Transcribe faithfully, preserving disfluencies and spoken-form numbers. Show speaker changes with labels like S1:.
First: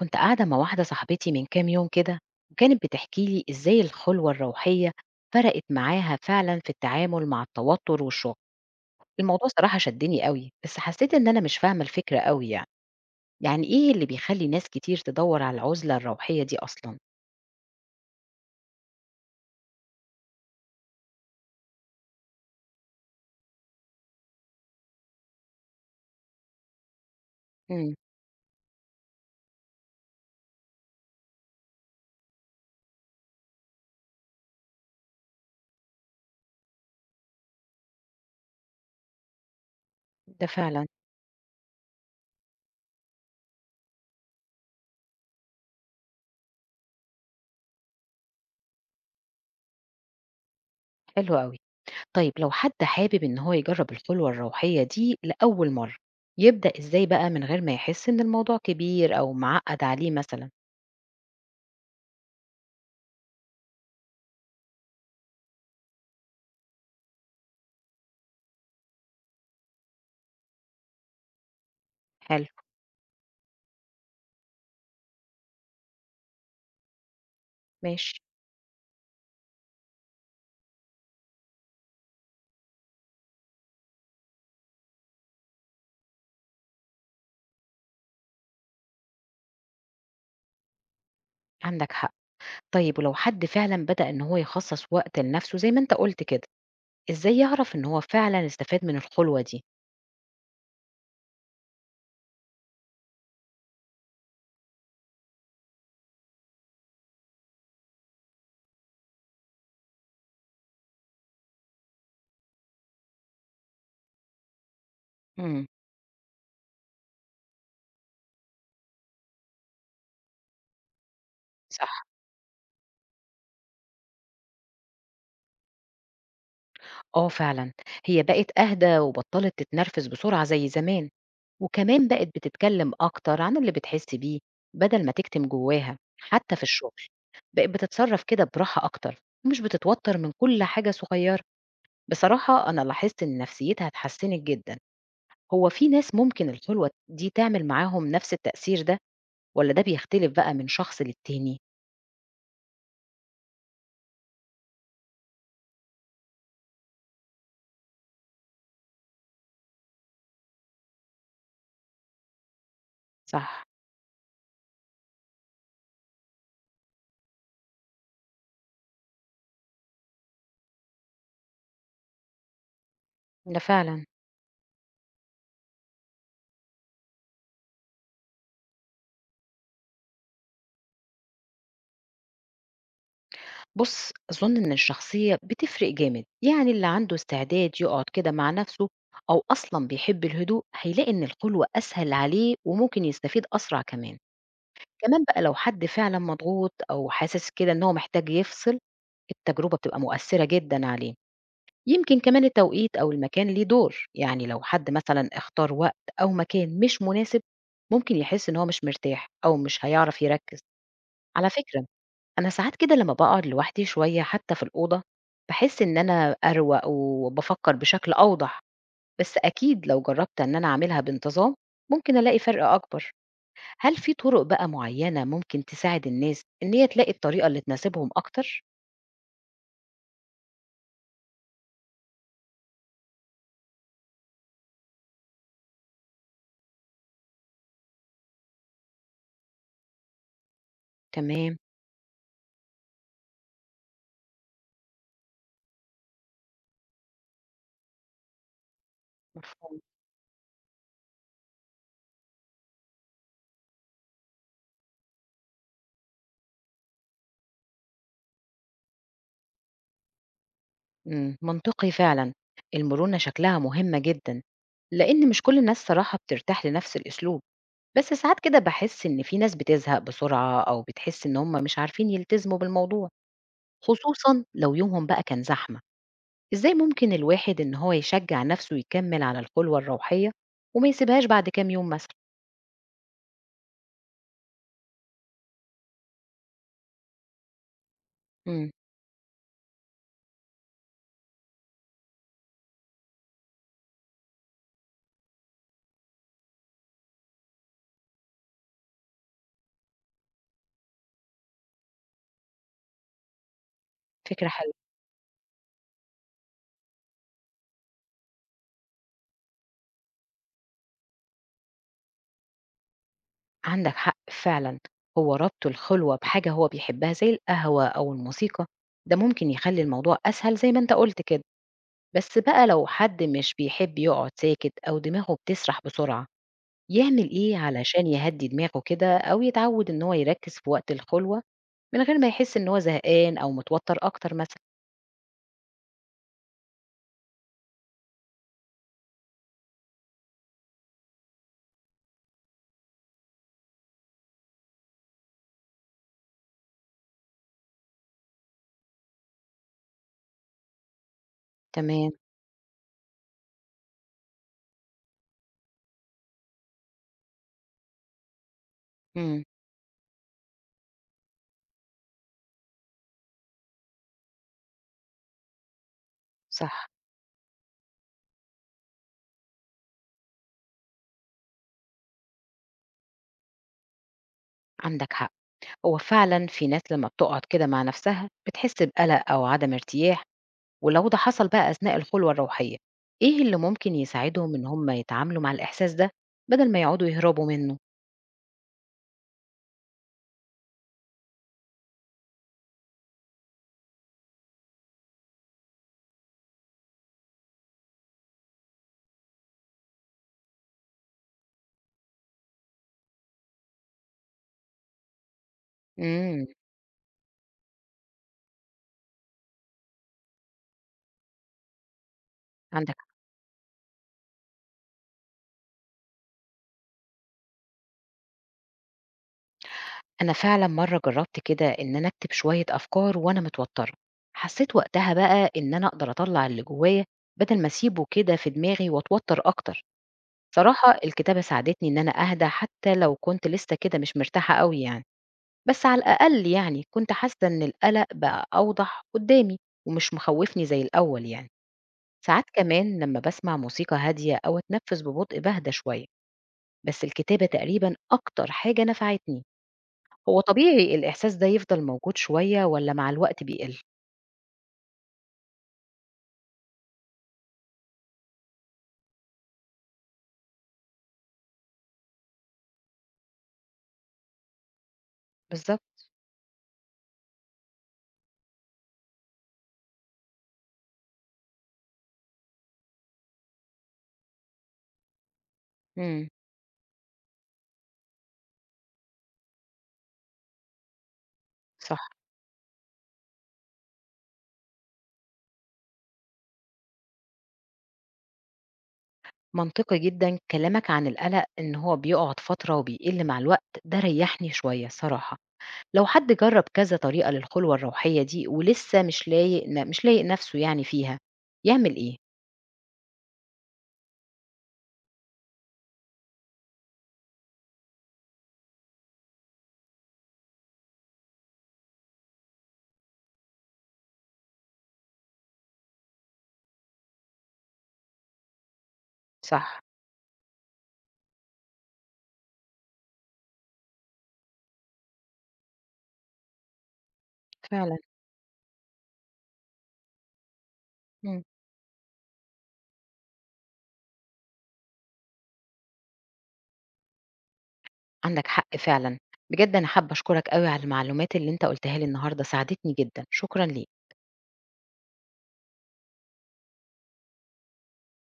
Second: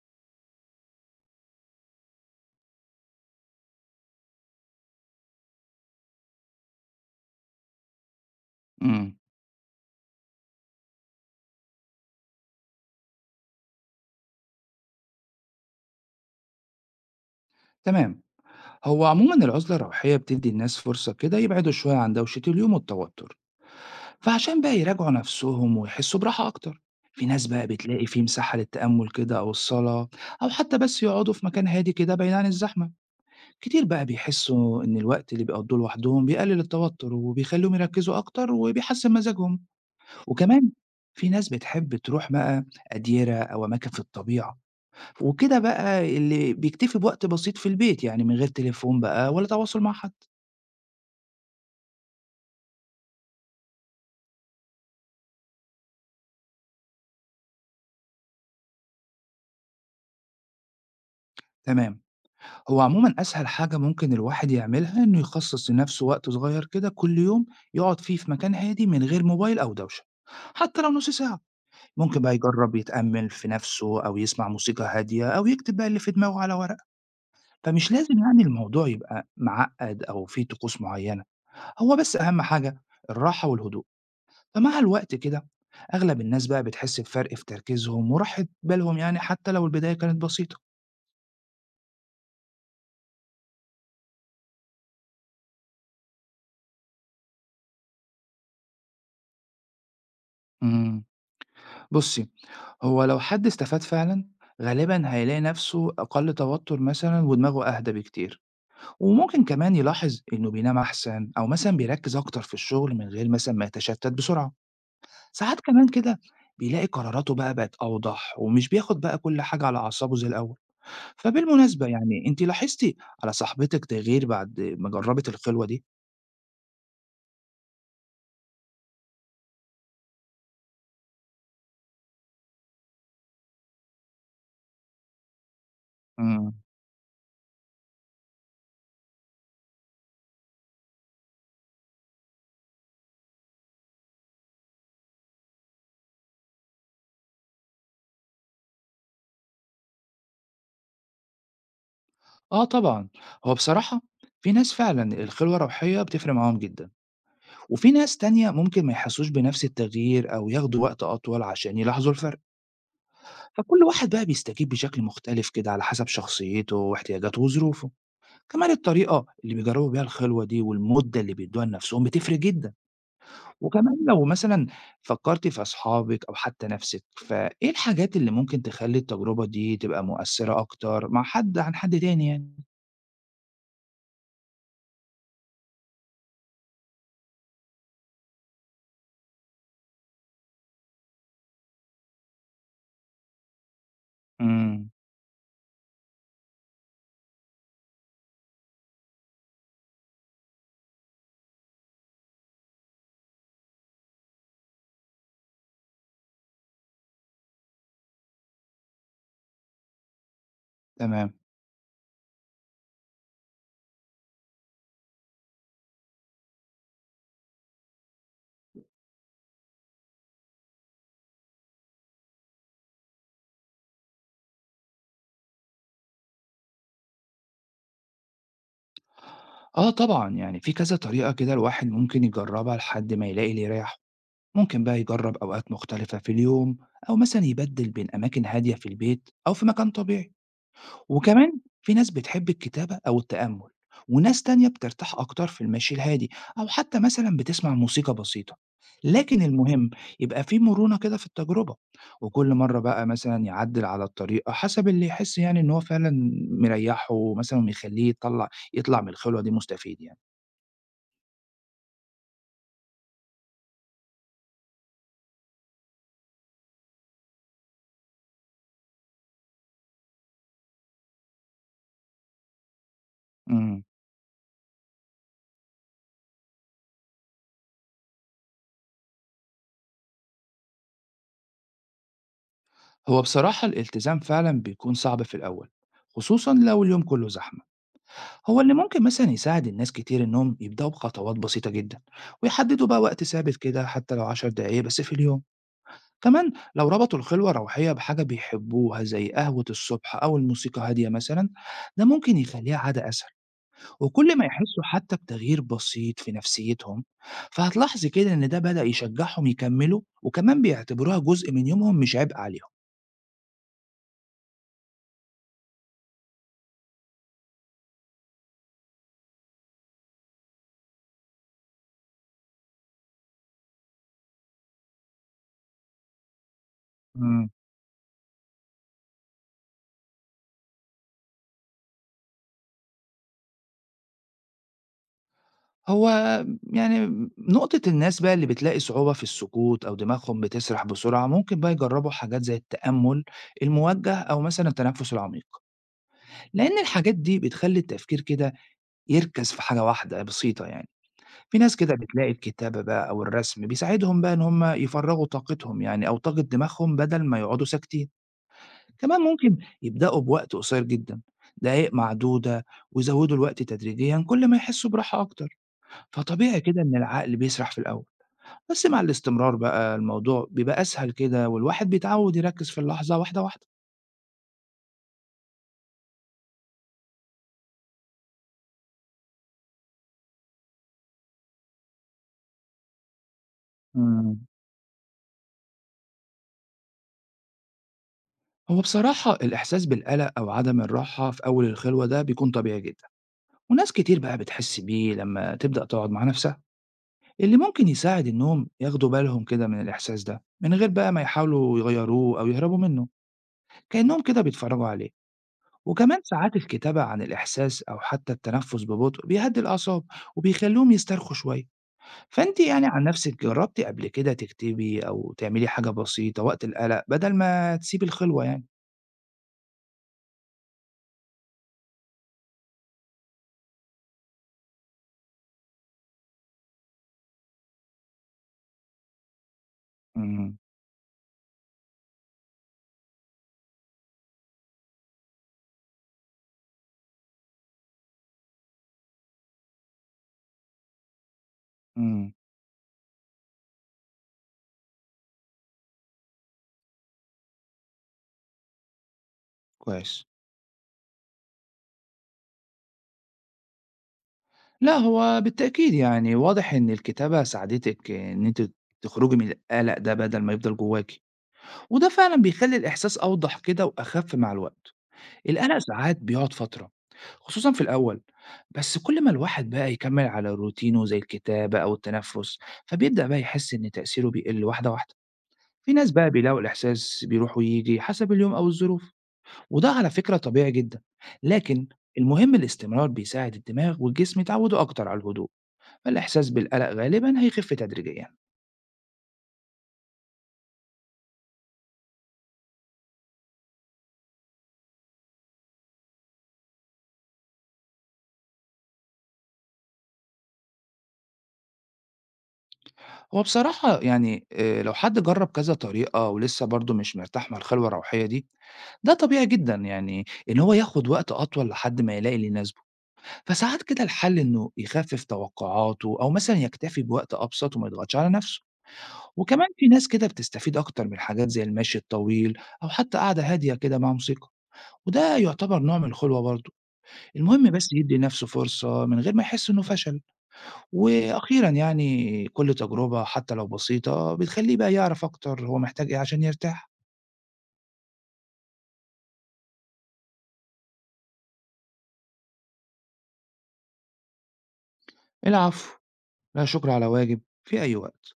S1: كنت قاعدة مع واحدة صاحبتي من كام يوم كده، وكانت بتحكي لي إزاي الخلوة الروحية فرقت معاها فعلا في التعامل مع التوتر والشغل.
S2: إمم،
S1: الموضوع صراحة شدني قوي، بس حسيت إن أنا مش فاهمة الفكرة قوي يعني. يعني إيه اللي بيخلي ناس كتير تدور على العزلة الروحية دي أصلا؟
S2: تمام. هو عمومًا العُزلة الروحية بتدّي الناس فرصة كده يبعدوا شوية عن دوشة اليوم والتوتر، فعشان بقى يراجعوا نَفْسهم ويحسّوا براحة أكتر. في ناس بقى
S1: امم.
S2: بتلاقي في مساحة للتأمُّل كده أو الصلاة أو حتّى بس يقعدوا في مكان هادي كده بعيد عن الزحمة. كتير بقى بيحسّوا إن الوقت اللي بيقضّوه لوحدهم بيقلل التوتر وبيخلّيهم يركّزوا أكتر وبيحسّن مزاجهم،
S1: ده
S2: وكمان
S1: فعلا.
S2: في ناس بتحب تروح بقى أديرة أو أماكن في الطبيعة وكده بقى اللي بيكتفي بوقت بسيط في البيت، يعني من غير تليفون بقى ولا تواصل مع حد.
S1: حلو قوي. طيب، لو حد حابب إن هو يجرب الخلوة الروحية دي لأول مرة، يبدأ إزاي بقى من غير ما يحس إن الموضوع كبير أو معقد عليه مثلا؟
S2: تمام، هو عمومًا أسهل حاجة ممكن الواحد يعملها إنه يخصص لنفسه وقت صغير كده كل يوم يقعد فيه في مكان هادي من غير موبايل أو دوشة، حتى لو نص ساعة. ممكن بقى
S1: حلو.
S2: يجرب يتأمل في نفسه أو يسمع موسيقى هادية أو يكتب بقى اللي في دماغه على ورقة، فمش لازم
S1: ماشي.
S2: يعني الموضوع يبقى معقد أو فيه طقوس معينة، هو بس أهم حاجة الراحة والهدوء. فمع الوقت كده أغلب الناس بقى بتحس بفرق في تركيزهم وراحة بالهم يعني حتى لو البداية كانت بسيطة.
S1: عندك حق. طيب، ولو حد فعلا بدأ إن هو يخصص وقت لنفسه زي ما أنت قلت كده، إزاي يعرف إن هو فعلا استفاد من الخلوة دي؟
S2: امم بصي هو لو حد استفاد فعلا غالبا هيلاقي نفسه أقل توتر مثلا ودماغه أهدى بكتير وممكن كمان يلاحظ إنه بينام أحسن أو مثلا بيركز أكتر في الشغل من غير مثلا ما يتشتت بسرعة. ساعات
S1: امم.
S2: كمان كده بيلاقي قراراته بقى بقت أوضح ومش بياخد بقى كل حاجة على أعصابه زي الأول. فبالمناسبة
S1: صح.
S2: يعني أنت لاحظتي على صاحبتك تغيير بعد ما جربت الخلوة دي؟
S1: آه فعلا. هي بقت أهدى وبطلت تتنرفز بسرعة زي زمان، وكمان بقت بتتكلم أكتر عن اللي بتحس بيه بدل ما تكتم جواها،
S2: إمم.
S1: حتى في الشغل بقت بتتصرف كده براحة أكتر ومش بتتوتر من كل حاجة صغيرة. بصراحة، أنا لاحظت إن نفسيتها اتحسنت جدا. هو في ناس ممكن الخلوة دي تعمل معاهم نفس التأثير ده؟ والّا ده بيختلف بقى من شخص للتاني؟
S2: آه طبعًا. هو بصراحة في ناس فعلًا الخلوة الروحية بتفرق معاهم جدًا، وفي ناس تانية ممكن ما يحسّوش بنفس التغيير أو ياخدوا وقت أطول عشان يلاحظوا الفرق،
S1: صح.
S2: فكل واحد بقى بيستجيب بشكل مختلف كده على حسب شخصيته واحتياجاته وظروفه. كمان الطريقة اللي بيجرّبوا بيها الخلوة دي والمدة اللي بيدّوها لنفسهم بتفرق جدًا،
S1: ده
S2: وكمان
S1: فعلًا.
S2: لو مثلًا فكّرتِ في أصحابِك أو حتى نفسِك، فإيه الحاجات اللي ممكن تخلّي التجربة دي تبقى مؤثّرة أكتر مع حد عن حد تاني يعني؟
S1: بُص، أظن إن الشخصية بتفرق جامد، يعني اللي عنده استعداد يقعد كده مع نفسه أو أصلًا بيحب الهدوء، هيلاقي إن الخلوة أسهل عليه وممكن يستفيد أسرع كمان.
S2: إمم،
S1: كمان بقى، لو حد فعلًا مضغوط أو حاسس كده إن هو محتاج يفصل، التجربة بتبقى مؤثرة جدًا عليه. يمكن كمان التوقيت أو المكان ليه دور، يعني لو حد مثلًا اختار وقت أو مكان مش مناسب، ممكن يحس إن هو مش مرتاح أو مش هيعرف يركز.
S2: تمام.
S1: على فكرة، أنا ساعات كده لما باقعد لوحدي شوية حتى في الأوضة، باحس إن أنا أروق وبافكر بشكل أوضح، بس أكيد لو جربت إن أنا أعملها بانتظام، ممكن ألاقي فرق أكبر. هل في طرق بقى معينة ممكن تساعد الناس إن هي تلاقي الطريقة اللي تناسبهم أكتر؟
S2: آه طبعًا، يعني في كذا طريقة كده الواحد ممكن يجرّبها لحد ما يلاقي اللي يريّحه، ممكن بقى يجرّب أوقات مختلفة في اليوم أو مثلًا يبدِّل بين أماكن هادية في البيت أو في مكان طبيعي، وكمان
S1: تمام.
S2: في ناس بتحب الكتابة أو التأمُّل وناس تانية بترتاح أكتر في المشي الهادي أو حتى مثلًا بتسمع موسيقى بسيطة، لكن
S1: مفهوم.
S2: المهم يبقى في مرونة كده في التجربة وكل مرّة بقى مثلًا يعدِّل على الطريقة حسب اللي يحس يعني إن هو فعلًا مريّحه مثلًا ويخلّيه يطلّع يطلع من الخلوة دي مستفيد يعني.
S1: إمم، منطقي فعلًا. المرونة شكلها مهمة جدًا، لإن مش كل الناس صراحة بترتاح لنفس الأسلوب، بس ساعات كده باحس إن في ناس بتزهق بسرعة أو بتحس إن هم مش عارفين يلتزموا بالموضوع.
S2: امم
S1: خصوصًا لو يومهم بقى كان زحمة، إزاي ممكن الواحد إن هو يشجّع نَفْسه يكمّل على الخلوة الروحية وما يسيبهاش بعد كام يوم مثلًا؟
S2: هو بصراحة الالتزام فعلا بيكون صعب في الأول، خصوصا لو اليوم كله زحمة. هو
S1: إمم.
S2: اللي ممكن مثلا يساعد الناس كتير إنهم يبدأوا بخطوات بسيطة جدا ويحددوا بقى وقت ثابت كده حتى لو عشر دقايق بس في اليوم. كمان لو ربطوا الخلوة الروحية بحاجة بيحبوها زي قهوة الصبح أو الموسيقى هادية مثلا، ده ممكن يخليها عادة أسهل، وكل ما
S1: فكرة حلوة.
S2: يحسوا حتى بتغيير بسيط في نفسيتهم فهتلاحظي كده إن ده بدأ يشجعهم يكملوا وكمان بيعتبروها جزء من يومهم مش عبء عليهم.
S1: عندك حق فعلًا. هو ربط الخلوة بحاجة هو بيحبها زي القهوة أو الموسيقى، ده ممكن يخلّي الموضوع أسهل زي ما أنت قُلت كده. بس بقى، لو حد مش بيحب يقعد ساكت أو دماغه بتسرح بسرعة، يعمل إيه علشان يهدّي دماغه كده أو يتعوّد إن هو يركّز في وقت الخلوة من غير ما يحس إن هو زهقان أو متوتر أكتر مثلًا؟
S2: هو يعني نقطة الناس بقى اللي بتلاقي صعوبة في السكوت أو دماغهم بتسرح بسرعة ممكن بقى يجربوا حاجات زي التأمل الموجه أو مثلا التنفس العميق، لأن الحاجات دي بتخلي التفكير كده يركز في حاجة واحدة بسيطة يعني. في ناس كده
S1: تمام.
S2: بتلاقي الكتابة بقى أو الرسم بيساعدهم بقى إن هم يفرغوا طاقتهم يعني أو طاقة دماغهم بدل ما يقعدوا ساكتين. كمان
S1: إمم.
S2: ممكن يبدأوا بوقت قصير جدا، دقايق معدودة، ويزودوا الوقت تدريجيا كل ما يحسوا براحة أكتر. فطبيعي كده
S1: صح.
S2: إن العقل بيسرح في الأول، بس مع الاستمرار بقى الموضوع بيبقى أسهل كده والواحد بيتعود يركّز في اللحظة واحدة، واحدة.
S1: عندك حق. هو فعلًا في ناس لمّا بتقعد كده مع نفسها بتحس بقلق أو عدم ارتياح، ولو ده حصل بقى أثناء الخلوة الروحية، إيه اللي ممكن
S2: إمم.
S1: يساعدهم إن هم يتعاملوا مع الإحساس ده بدل ما يقعدوا يهربوا منه؟
S2: هو بصراحة الإحساس بالقلق أو عدم الراحة في أول الخلوة ده بيكون طبيعي جدًا، وناس كتير بقى بتحس بيه لمّا تبدأ تقعد مع نفسها، اللي ممكن يساعد إنّهم ياخدوا بالهم كده من الإحساس ده، من غير بقى ما يحاولوا يغيّروه أو يهربوا منّه، كإنّهم كده بيتفرّجوا عليه. وكمان
S1: إمم.
S2: ساعات الكتابة عن الإحساس أو حتى التنفّس ببطء بيهدّي الأعصاب وبيخلّيهم يسترخوا شوية. فأنتِ يعني
S1: عندك
S2: عن
S1: حق.
S2: نفسِك جرّبتِ قبل كده تكتبي أو تعملي حاجة بسيطة وقت القلق بدل ما تسيبي الخلوة يعني؟
S1: أنا فعلًا مرّة جرّبت كده إن أنا أكتب شوية أفكار وأنا متوترة، حسيت وقتها بقى إن أنا أقدر أطلّع اللي جوايا بدل ما أسيبه كده في دماغي وأتوتر أكتر.
S2: إمم،
S1: صراحة، الكتابة ساعدتني إن أنا أهدى حتى لو كنت لسه كده مش مرتاحة أوي يعني. بس على الأقل يعني كنت حاسة إن القلق بقى أوضح قدامي ومش مخوفني زي الأول يعني.
S2: إمم،
S1: ساعات كمان لما بسمع موسيقى هادية أو أتنفس ببطء بهدى شوية، بس الكتابة تقريبا أكتر حاجة نفعتني.
S2: كويس.
S1: هو طبيعي الإحساس ده يفضل موجود شوية ولا مع الوقت بيقل؟
S2: لأ هو بالتأكيد يعني واضح إن الكتابة ساعدتِك إن أنتِ تخرجي من القلق ده بدل ما يفضل جواكِ، وده فعلًا بيخلّي الإحساس أوضح كده وأخف مع الوقت. القلق
S1: بالظبط.
S2: ساعات بيقعد فترة، خصوصًا في الأول، بس كل ما الواحد بقى يكمّل على روتينه زي الكتابة أو التنفس، فبيبدأ بقى يحس إن تأثيره بيقل واحدة واحدة. في ناس
S1: امم.
S2: بقى بيلاقوا الإحساس بيروح وييجي حسب اليوم أو الظروف، وده على فكرة طبيعي جدا. لكن
S1: صح.
S2: المهم الاستمرار بيساعد الدماغ والجسم يتعودوا أكتر على الهدوء، فالإحساس بالقلق غالبا هيخف تدريجيا.
S1: منطقي جدا كلامك عن القلق إن هو بيقعد فترة وبيقل مع الوقت، ده ريحني شوية صراحة. لو حد جرب كذا طريقة للخلوة الروحية دي ولسه مش لايق ن- مش لايق نفسه يعني فيها، يعمل ايه؟
S2: هو بصراحة يعني آه، لو حد جرب كذا طريقة ولسه برضه مش مرتاح مع الخلوة الروحية دي، ده طبيعي جدا يعني ان هو ياخد وقت اطول لحد ما يلاقي اللي يناسبه. فساعات كده الحل انه يخفف توقعاته او مثلا يكتفي بوقت ابسط وما يضغطش على نفسه. وكمان
S1: صح
S2: في ناس كده بتستفيد أكتر من حاجات زي المشي الطويل أو حتى قعدة هادية كده مع موسيقى، وده يعتبر نوع من الخلوة برضه. المهم بس
S1: فعلا.
S2: يدي لنفسه فرصة من غير ما يحس إنه فشل،
S1: مم.
S2: وأخيرا يعني كل تجربة حتى لو بسيطة بتخليه بقى يعرف أكتر هو محتاج إيه عشان يرتاح.
S1: عندك حق فعلا. بجد، انا حابة اشكرك قوي على المعلومات اللي انت قلتها لي النهاردة، ساعدتني جدا، شكرا ليك.
S2: العفو، لا شكر على واجب في أي وقت.